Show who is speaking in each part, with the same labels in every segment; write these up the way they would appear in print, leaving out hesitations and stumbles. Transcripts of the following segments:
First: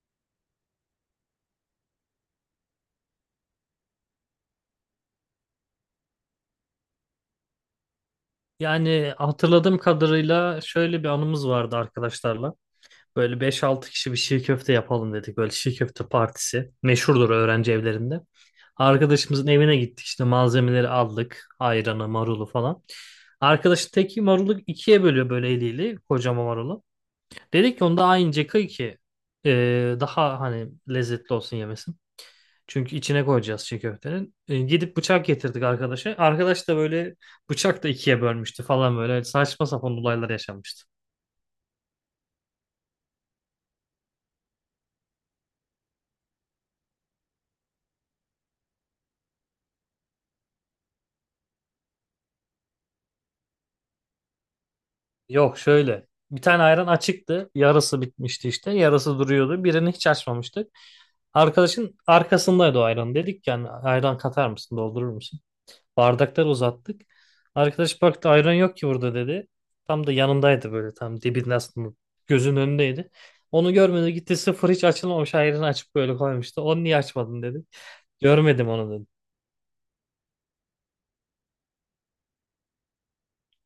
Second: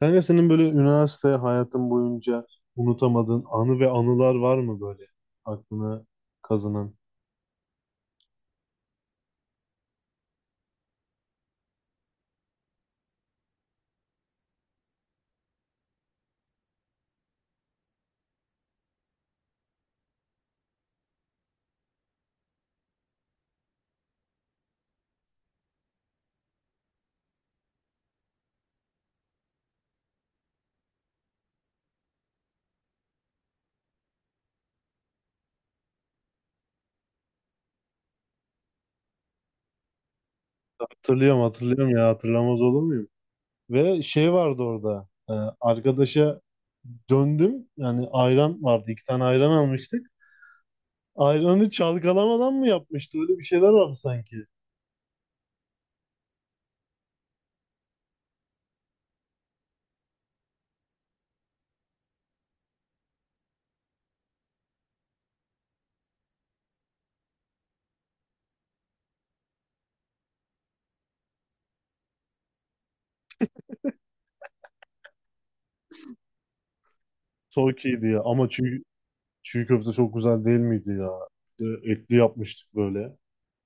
Speaker 1: Kanka senin böyle üniversite hayatın boyunca unutamadığın anı ve anılar var mı böyle aklına kazınan?
Speaker 2: Yani hatırladığım kadarıyla şöyle bir anımız vardı arkadaşlarla. Böyle beş altı kişi bir şiş köfte yapalım dedik. Böyle şiş köfte partisi. Meşhurdur öğrenci evlerinde. Arkadaşımızın evine gittik işte malzemeleri aldık. Ayranı, marulu falan. Arkadaşın teki marulu ikiye bölüyor böyle eliyle. Kocaman marulu. Dedik ki onda aynı kıy ki daha hani lezzetli olsun yemesi. Çünkü içine koyacağız çiğ köftenin. Gidip bıçak getirdik arkadaşa. Arkadaş da böyle bıçak da ikiye bölmüştü falan böyle saçma sapan olaylar yaşanmıştı.
Speaker 1: Hatırlıyorum, hatırlıyorum ya, hatırlamaz olur muyum? Ve şey vardı orada, arkadaşa döndüm yani, ayran vardı, iki tane ayran almıştık. Ayranı çalkalamadan mı yapmıştı, öyle bir şeyler vardı sanki.
Speaker 2: Yok şöyle. Bir tane ayran açıktı. Yarısı bitmişti işte. Yarısı duruyordu. Birini hiç açmamıştık. Arkadaşın arkasındaydı o ayran. Dedik yani ayran katar mısın, doldurur musun? Bardaklar uzattık. Arkadaş baktı ayran yok ki burada dedi. Tam da yanındaydı böyle tam dibinde aslında gözün önündeydi. Onu görmedi gitti sıfır hiç açılmamış ayranı açıp böyle koymuştu. Onu niye açmadın dedi.
Speaker 1: Soğukiydi diye ama
Speaker 2: Görmedim
Speaker 1: çiğ,
Speaker 2: onu dedi.
Speaker 1: çiğ köfte çok güzel değil miydi ya? Etli yapmıştık böyle.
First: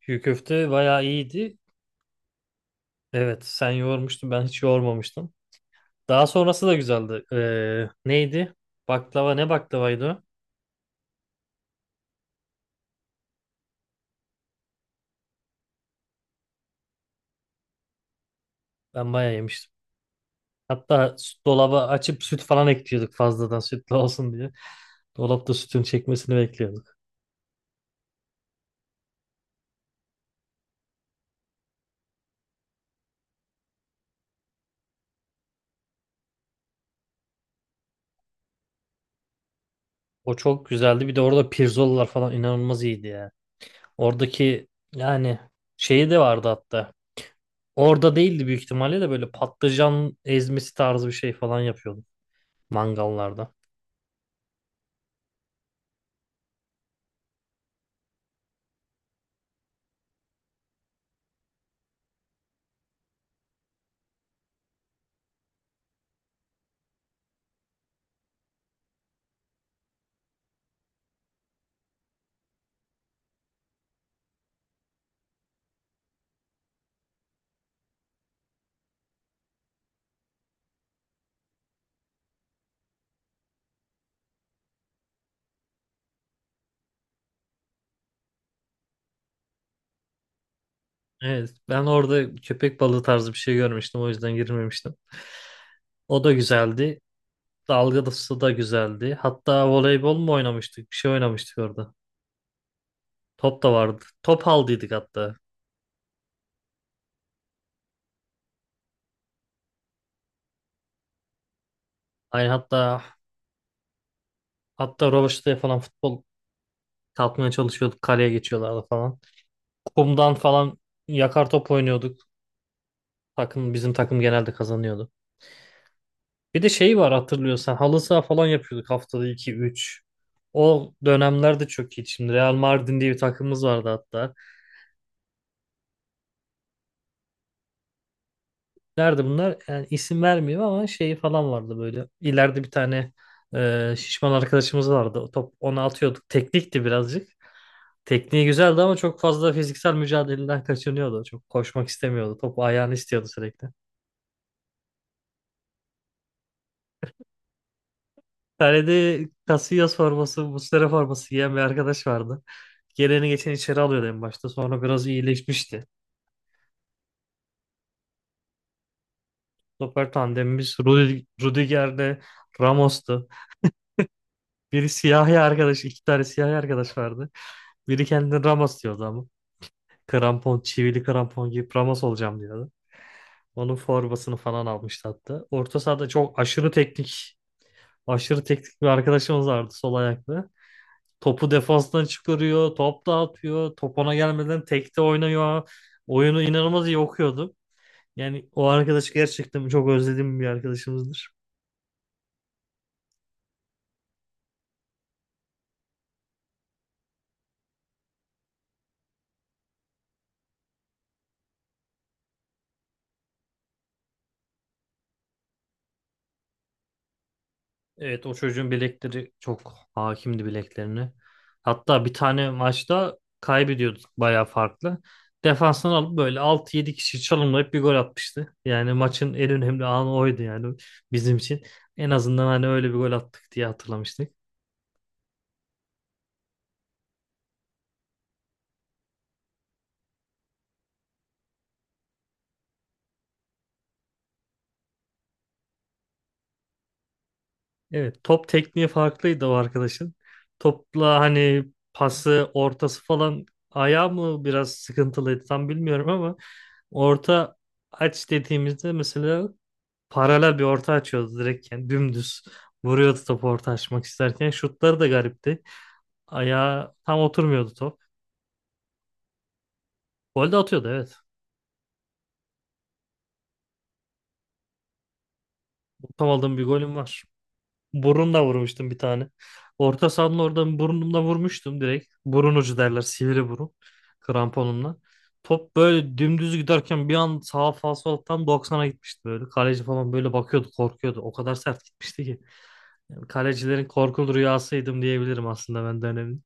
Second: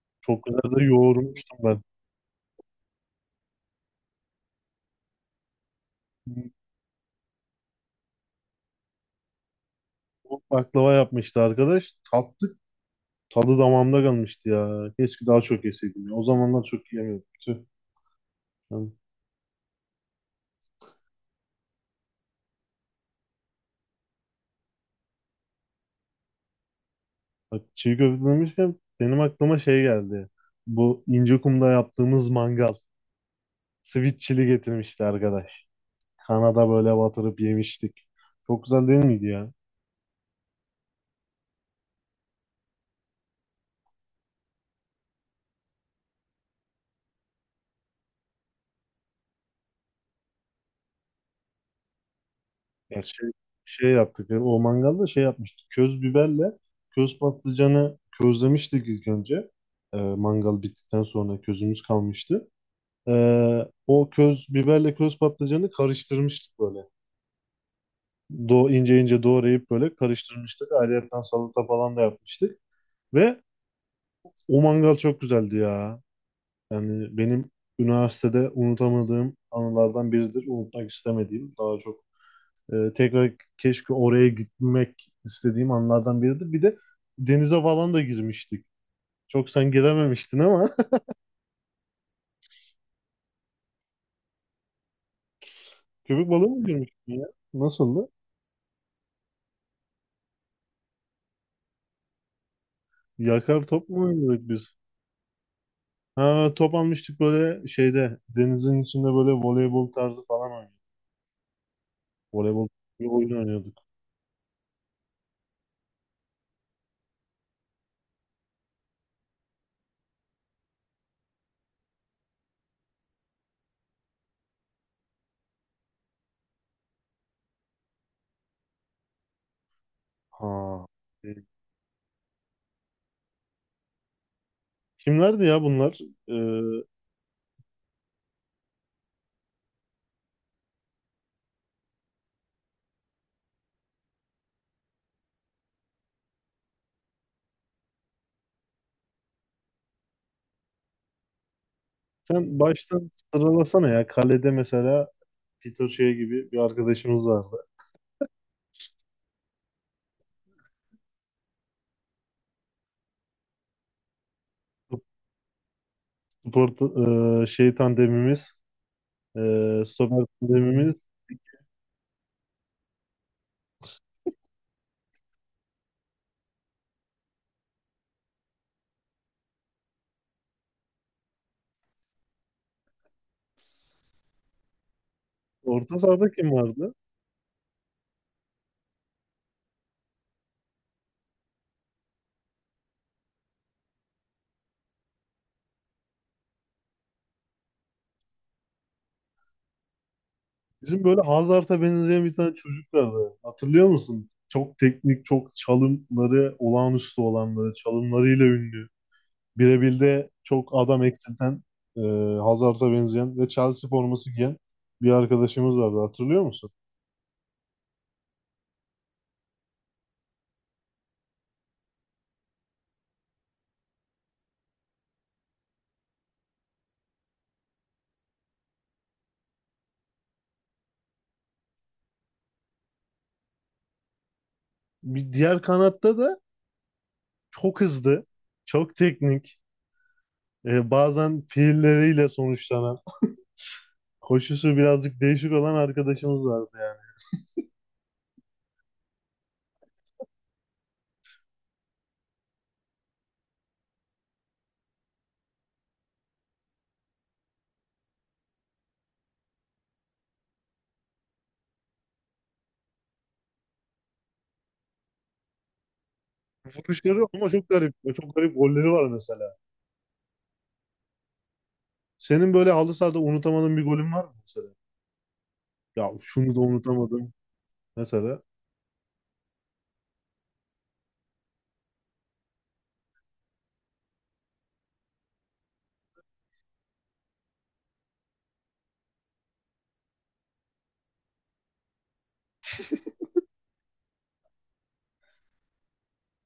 Speaker 2: Çiğ
Speaker 1: Çok
Speaker 2: köfte
Speaker 1: güzel de
Speaker 2: bayağı iyiydi.
Speaker 1: yoğurmuştum ben.
Speaker 2: Evet sen yoğurmuştun ben hiç yoğurmamıştım. Daha sonrası da güzeldi. Neydi? Baklava ne baklavaydı o?
Speaker 1: Baklava yapmıştı arkadaş. Tattık. Tadı damağımda kalmıştı ya. Keşke daha çok yeseydim ya. O zamanlar çok yiyemiyordum. Tüh. Yani
Speaker 2: Ben bayağı yemiştim. Hatta dolaba açıp süt falan ekliyorduk fazladan sütlü olsun diye. Dolapta sütün çekmesini bekliyorduk.
Speaker 1: bak, çiğ köfte demişken benim aklıma şey geldi. Bu İncekum'da yaptığımız mangal. Sweet chili getirmişti arkadaş. Kanada böyle batırıp yemiştik. Çok güzel değil miydi ya?
Speaker 2: O çok güzeldi. Bir de orada pirzolalar falan inanılmaz iyiydi ya. Oradaki yani şeyi de vardı hatta. Orada değildi büyük ihtimalle de böyle patlıcan ezmesi tarzı bir şey falan yapıyordu
Speaker 1: Ya şey,
Speaker 2: mangallarda.
Speaker 1: O mangalda şey yapmıştık. Köz biberle köz patlıcanı közlemiştik ilk önce. Mangal bittikten sonra közümüz kalmıştı. O köz biberle köz patlıcanı karıştırmıştık böyle. İnce ince doğrayıp böyle karıştırmıştık. Ayrıyetten salata falan da yapmıştık. Ve o mangal çok güzeldi ya. Yani benim üniversitede unutamadığım anılardan biridir. Unutmak istemediğim, daha çok, tekrar keşke oraya gitmek istediğim anlardan biridir. Bir de denize falan da girmiştik. Çok sen girememiştin ama
Speaker 2: Evet, ben orada köpek balığı tarzı bir şey görmüştüm. O yüzden girmemiştim. O
Speaker 1: köpek
Speaker 2: da
Speaker 1: balığı mı,
Speaker 2: güzeldi.
Speaker 1: girmiştin ya? Nasıldı?
Speaker 2: Dalgalısı da güzeldi. Hatta voleybol mu oynamıştık? Bir şey oynamıştık orada.
Speaker 1: Yakar
Speaker 2: Top da
Speaker 1: top mu
Speaker 2: vardı.
Speaker 1: oynuyorduk
Speaker 2: Top
Speaker 1: biz?
Speaker 2: aldıydık hatta.
Speaker 1: Ha, top almıştık, böyle şeyde, denizin içinde böyle voleybol tarzı falan oynuyor.
Speaker 2: Aynı
Speaker 1: Voleybol,
Speaker 2: hatta
Speaker 1: bir oyun oynuyorduk.
Speaker 2: hatta Roveşte'ye falan futbol kalkmaya çalışıyorduk. Kaleye geçiyorlardı falan. Kumdan falan yakar top oynuyorduk. Takım bizim takım genelde kazanıyordu. Bir de şey var hatırlıyorsan halı saha falan yapıyorduk haftada iki üç.
Speaker 1: Ha.
Speaker 2: O
Speaker 1: E,
Speaker 2: dönemlerde çok iyi. Şimdi Real Mardin diye bir takımımız vardı hatta.
Speaker 1: kimlerdi ya bunlar? Ee,
Speaker 2: Nerede bunlar? Yani isim vermeyeyim ama şeyi falan vardı böyle. İleride bir tane şişman arkadaşımız vardı. O top ona atıyorduk. Teknikti birazcık. Tekniği güzeldi ama çok fazla fiziksel mücadeleden kaçınıyordu. Çok koşmak istemiyordu. Top
Speaker 1: Sen
Speaker 2: ayağını
Speaker 1: baştan
Speaker 2: istiyordu sürekli.
Speaker 1: sıralasana ya. Kalede mesela Peter Shea gibi bir arkadaşımız vardı.
Speaker 2: Tane de Casillas forması, Muslera forması giyen bir arkadaş vardı. Geleni geçen içeri alıyordu en başta. Sonra biraz iyileşmişti.
Speaker 1: Spor, şey tandemimiz,
Speaker 2: Stoper
Speaker 1: stoper
Speaker 2: tandemimiz
Speaker 1: tandemimiz.
Speaker 2: Rudiger'le Ramos'tu. Biri siyahi arkadaş, iki tane siyahi arkadaş vardı. Biri kendini Ramos diyordu ama. Krampon, çivili krampon giyip Ramos olacağım diyordu. Onun formasını falan almıştı hatta. Orta
Speaker 1: Orta
Speaker 2: sahada
Speaker 1: sahada
Speaker 2: çok
Speaker 1: kim
Speaker 2: aşırı
Speaker 1: vardı?
Speaker 2: teknik, aşırı teknik bir arkadaşımız vardı sol ayaklı. Topu defanstan çıkarıyor. Top dağıtıyor. Top ona gelmeden tekte oynuyor. Oyunu inanılmaz iyi okuyordu. Yani o arkadaş gerçekten çok özlediğim bir
Speaker 1: Bizim böyle
Speaker 2: arkadaşımızdır.
Speaker 1: Hazard'a benzeyen bir tane çocuk vardı. Hatırlıyor musun? Çok teknik, çok çalımları olağanüstü olan, böyle çalımlarıyla ünlü. Birebir'de çok adam eksilten, e, Hazard'a benzeyen ve Chelsea forması giyen bir arkadaşımız vardı, hatırlıyor musun?
Speaker 2: Evet o çocuğun bilekleri çok hakimdi bileklerine. Hatta bir tane maçta kaybediyorduk bayağı farklı. Defanstan alıp böyle 6 yedi kişi çalımlayıp bir gol atmıştı. Yani maçın en önemli anı oydu yani bizim için. En azından hani öyle bir gol attık diye hatırlamıştık.
Speaker 1: Bir diğer kanatta da çok hızlı, çok teknik, bazen fiilleriyle sonuçlanan, koşusu birazcık değişik olan arkadaşımız vardı yani.
Speaker 2: Evet, top tekniği farklıydı o arkadaşın. Topla hani pası, ortası falan ayağı mı biraz sıkıntılıydı tam bilmiyorum ama orta aç dediğimizde mesela paralel bir orta açıyordu direkt yani dümdüz vuruyordu topu orta açmak isterken şutları da garipti. Ayağı tam
Speaker 1: Vuruşları ama çok
Speaker 2: oturmuyordu
Speaker 1: garip
Speaker 2: top.
Speaker 1: çok garip golleri var mesela.
Speaker 2: Gol de atıyordu evet.
Speaker 1: Senin böyle halı sahada unutamadığın bir golün var mı mesela? Ya
Speaker 2: Tam
Speaker 1: şunu
Speaker 2: aldığım
Speaker 1: da
Speaker 2: bir golüm var.
Speaker 1: unutamadım mesela.
Speaker 2: Burunla vurmuştum bir tane. Orta sahanın oradan burnumla vurmuştum direkt. Burun ucu derler sivri burun. Kramponumla. Top böyle dümdüz giderken bir an sağ falsolattan 90'a gitmişti böyle. Kaleci falan böyle bakıyordu korkuyordu. O kadar sert gitmişti ki. Yani kalecilerin korkulu rüyasıydım diyebilirim aslında ben dönemin.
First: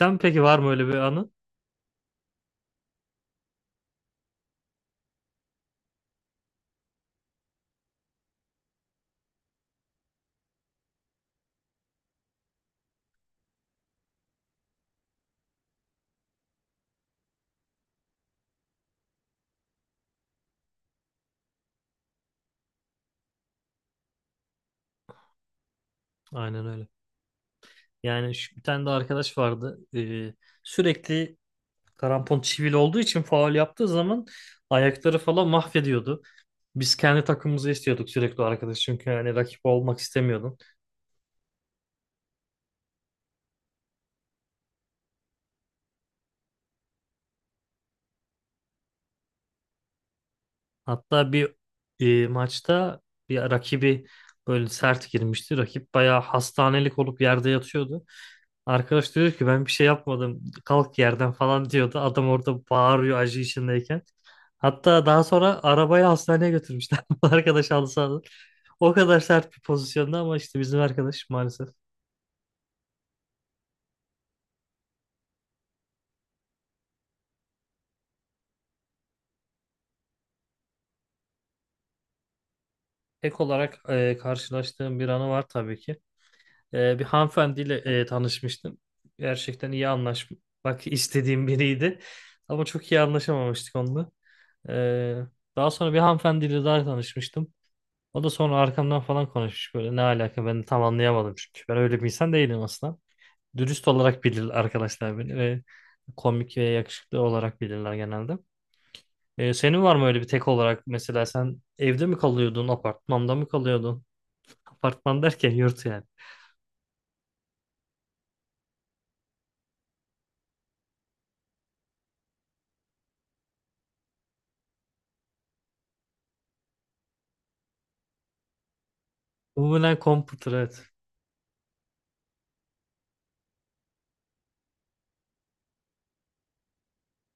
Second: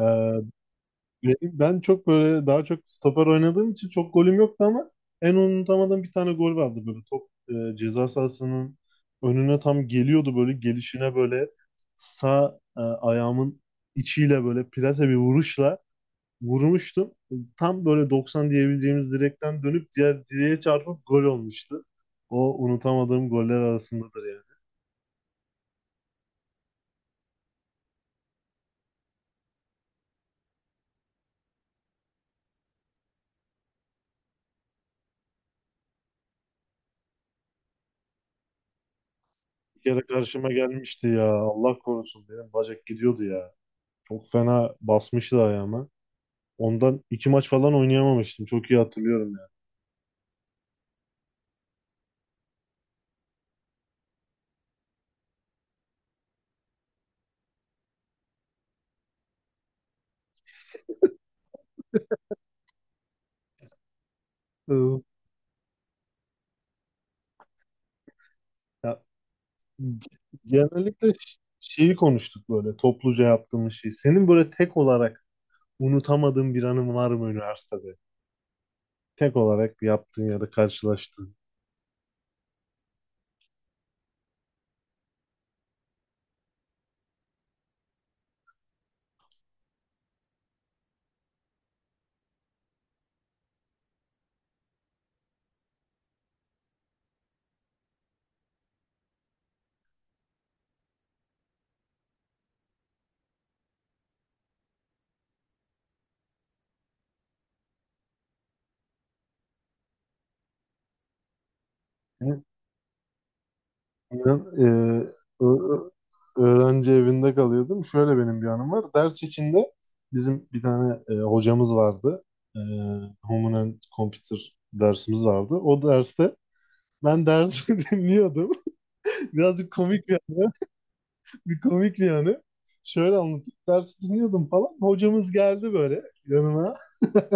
Speaker 1: Ee,
Speaker 2: peki var mı öyle bir anı?
Speaker 1: ben çok böyle, daha çok stoper oynadığım için çok golüm yoktu ama en unutamadığım bir tane gol vardı. Böyle top, ceza sahasının önüne tam geliyordu böyle, gelişine böyle sağ, ayağımın içiyle böyle plase bir vuruşla vurmuştum. Tam böyle 90 diyebileceğimiz, direkten dönüp diğer direğe çarpıp gol olmuştu. O unutamadığım goller arasındadır yani.
Speaker 2: Aynen öyle. Yani şu, bir tane de arkadaş vardı. Sürekli krampon çivili olduğu için faul yaptığı zaman ayakları falan mahvediyordu. Biz kendi takımımızı istiyorduk sürekli o arkadaş çünkü hani rakip
Speaker 1: Bir
Speaker 2: olmak
Speaker 1: kere karşıma
Speaker 2: istemiyordum.
Speaker 1: gelmişti ya, Allah korusun, benim bacak gidiyordu ya. Çok fena basmıştı ayağıma. Ondan iki maç falan oynayamamıştım. Çok iyi hatırlıyorum yani.
Speaker 2: Hatta bir maçta bir rakibi böyle sert girmişti. Rakip bayağı hastanelik olup yerde yatıyordu. Arkadaş diyor ki ben bir şey yapmadım kalk yerden falan diyordu. Adam orada bağırıyor acı içindeyken.
Speaker 1: Iı,
Speaker 2: Hatta daha sonra arabayı hastaneye götürmüşler. Bu arkadaş halı sahada. O
Speaker 1: Ya,
Speaker 2: kadar sert bir pozisyonda ama işte bizim
Speaker 1: genellikle
Speaker 2: arkadaş maalesef.
Speaker 1: şeyi konuştuk, böyle topluca yaptığımız şey. Senin böyle tek olarak unutamadığın bir anın var mı üniversitede? Tek olarak yaptığın ya da karşılaştığın.
Speaker 2: Ek olarak karşılaştığım bir anı var tabii ki. Bir hanımefendiyle tanışmıştım. Gerçekten iyi anlaşmak istediğim biriydi. Ama çok iyi anlaşamamıştık onunla. Ee, Daha sonra bir hanımefendiyle daha tanışmıştım. O da sonra arkamdan falan konuşmuş böyle ne alaka ben de tam anlayamadım çünkü ben öyle bir insan değilim aslında. Dürüst olarak bilir arkadaşlar beni ve komik ve yakışıklı olarak bilirler genelde. Senin var mı öyle bir tek olarak mesela sen evde mi
Speaker 1: Ben,
Speaker 2: kalıyordun, apartmanda mı kalıyordun?
Speaker 1: e,
Speaker 2: Apartman derken yurt
Speaker 1: ö-
Speaker 2: yani.
Speaker 1: Öğrenci evinde kalıyordum. Şöyle benim bir anım var. Ders içinde bizim bir tane hocamız vardı. E, Human and Computer dersimiz vardı. O derste ben dersi dinliyordum. Birazcık
Speaker 2: Umumen
Speaker 1: komik bir anı.
Speaker 2: komputer evet.
Speaker 1: Bir komik bir anı. Şöyle anlatayım. Dersi dinliyordum falan. Hocamız geldi böyle yanıma.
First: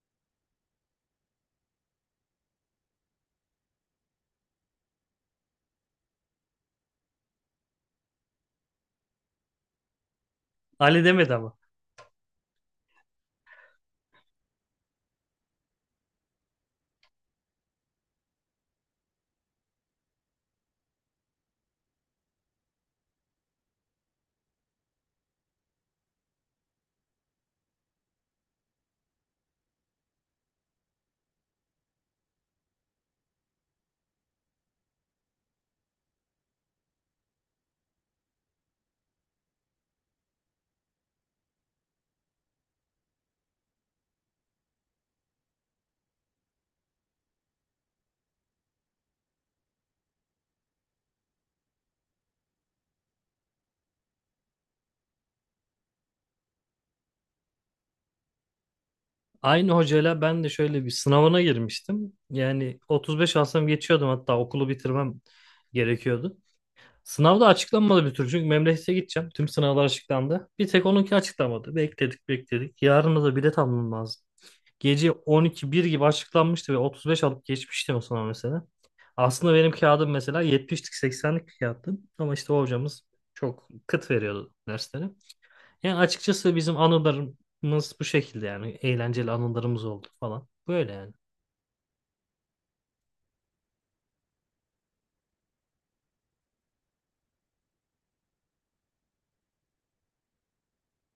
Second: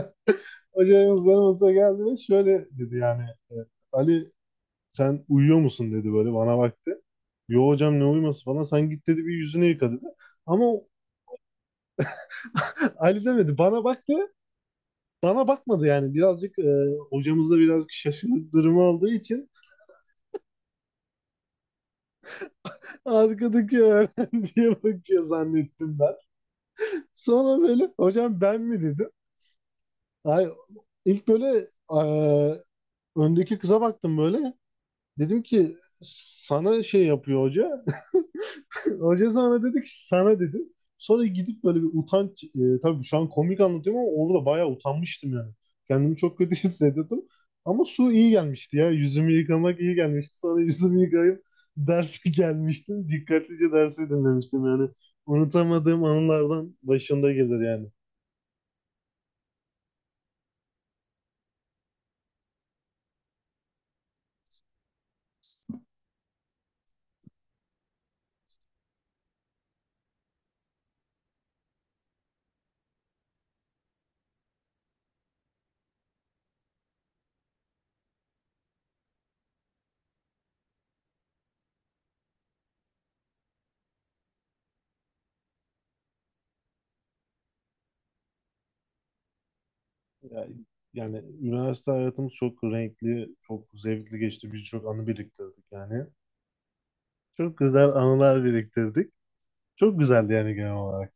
Speaker 1: Hocamız yanımıza geldi ve şöyle dedi yani. e, Ali sen uyuyor musun dedi, böyle bana baktı. Yo hocam, ne uyuması falan. Sen git dedi, bir yüzünü yıka dedi. Ama o-
Speaker 2: Ali demedi ama.
Speaker 1: Ali demedi. Bana baktı. Bana bakmadı yani. Birazcık, hocamız da birazcık şaşırdık durumu olduğu için, arkadaki öğrenciye bakıyor zannettim ben. Sonra böyle, hocam ben mi dedi. Ay, ilk böyle eee, öndeki kıza baktım böyle. Dedim ki sana şey yapıyor hoca. Hoca sana dedi ki, sana dedi. Sonra gidip böyle bir utanç. Tabii şu an komik anlatıyorum ama orada bayağı utanmıştım yani. Kendimi çok kötü hissediyordum. Ama su iyi gelmişti ya. Yüzümü yıkamak iyi gelmişti. Sonra yüzümü yıkayıp derse gelmiştim. Dikkatlice dersi dinlemiştim yani. Unutamadığım anılardan başında gelir yani.
Speaker 2: Aynı hocayla ben de şöyle bir sınavına girmiştim. Yani 35 alsam geçiyordum hatta okulu bitirmem gerekiyordu. Sınavda açıklanmadı bir türlü çünkü memlekete gideceğim. Tüm sınavlar açıklandı. Bir tek onunki açıklanmadı. Bekledik bekledik. Yarın da bilet almam lazım. Gece 12-1 gibi açıklanmıştı ve 35 alıp geçmiştim o sınav mesela. Aslında benim kağıdım mesela 70'lik 80'lik bir kağıttı. Ama işte o hocamız çok kıt veriyordu dersleri. Yani açıkçası bizim anılarımız bu şekilde yani. Eğlenceli anılarımız oldu falan.
Speaker 1: Yani,
Speaker 2: Böyle yani.
Speaker 1: Yani üniversite hayatımız çok renkli, çok zevkli geçti. Birçok anı biriktirdik yani. Çok güzel anılar biriktirdik. Çok güzeldi yani genel olarak.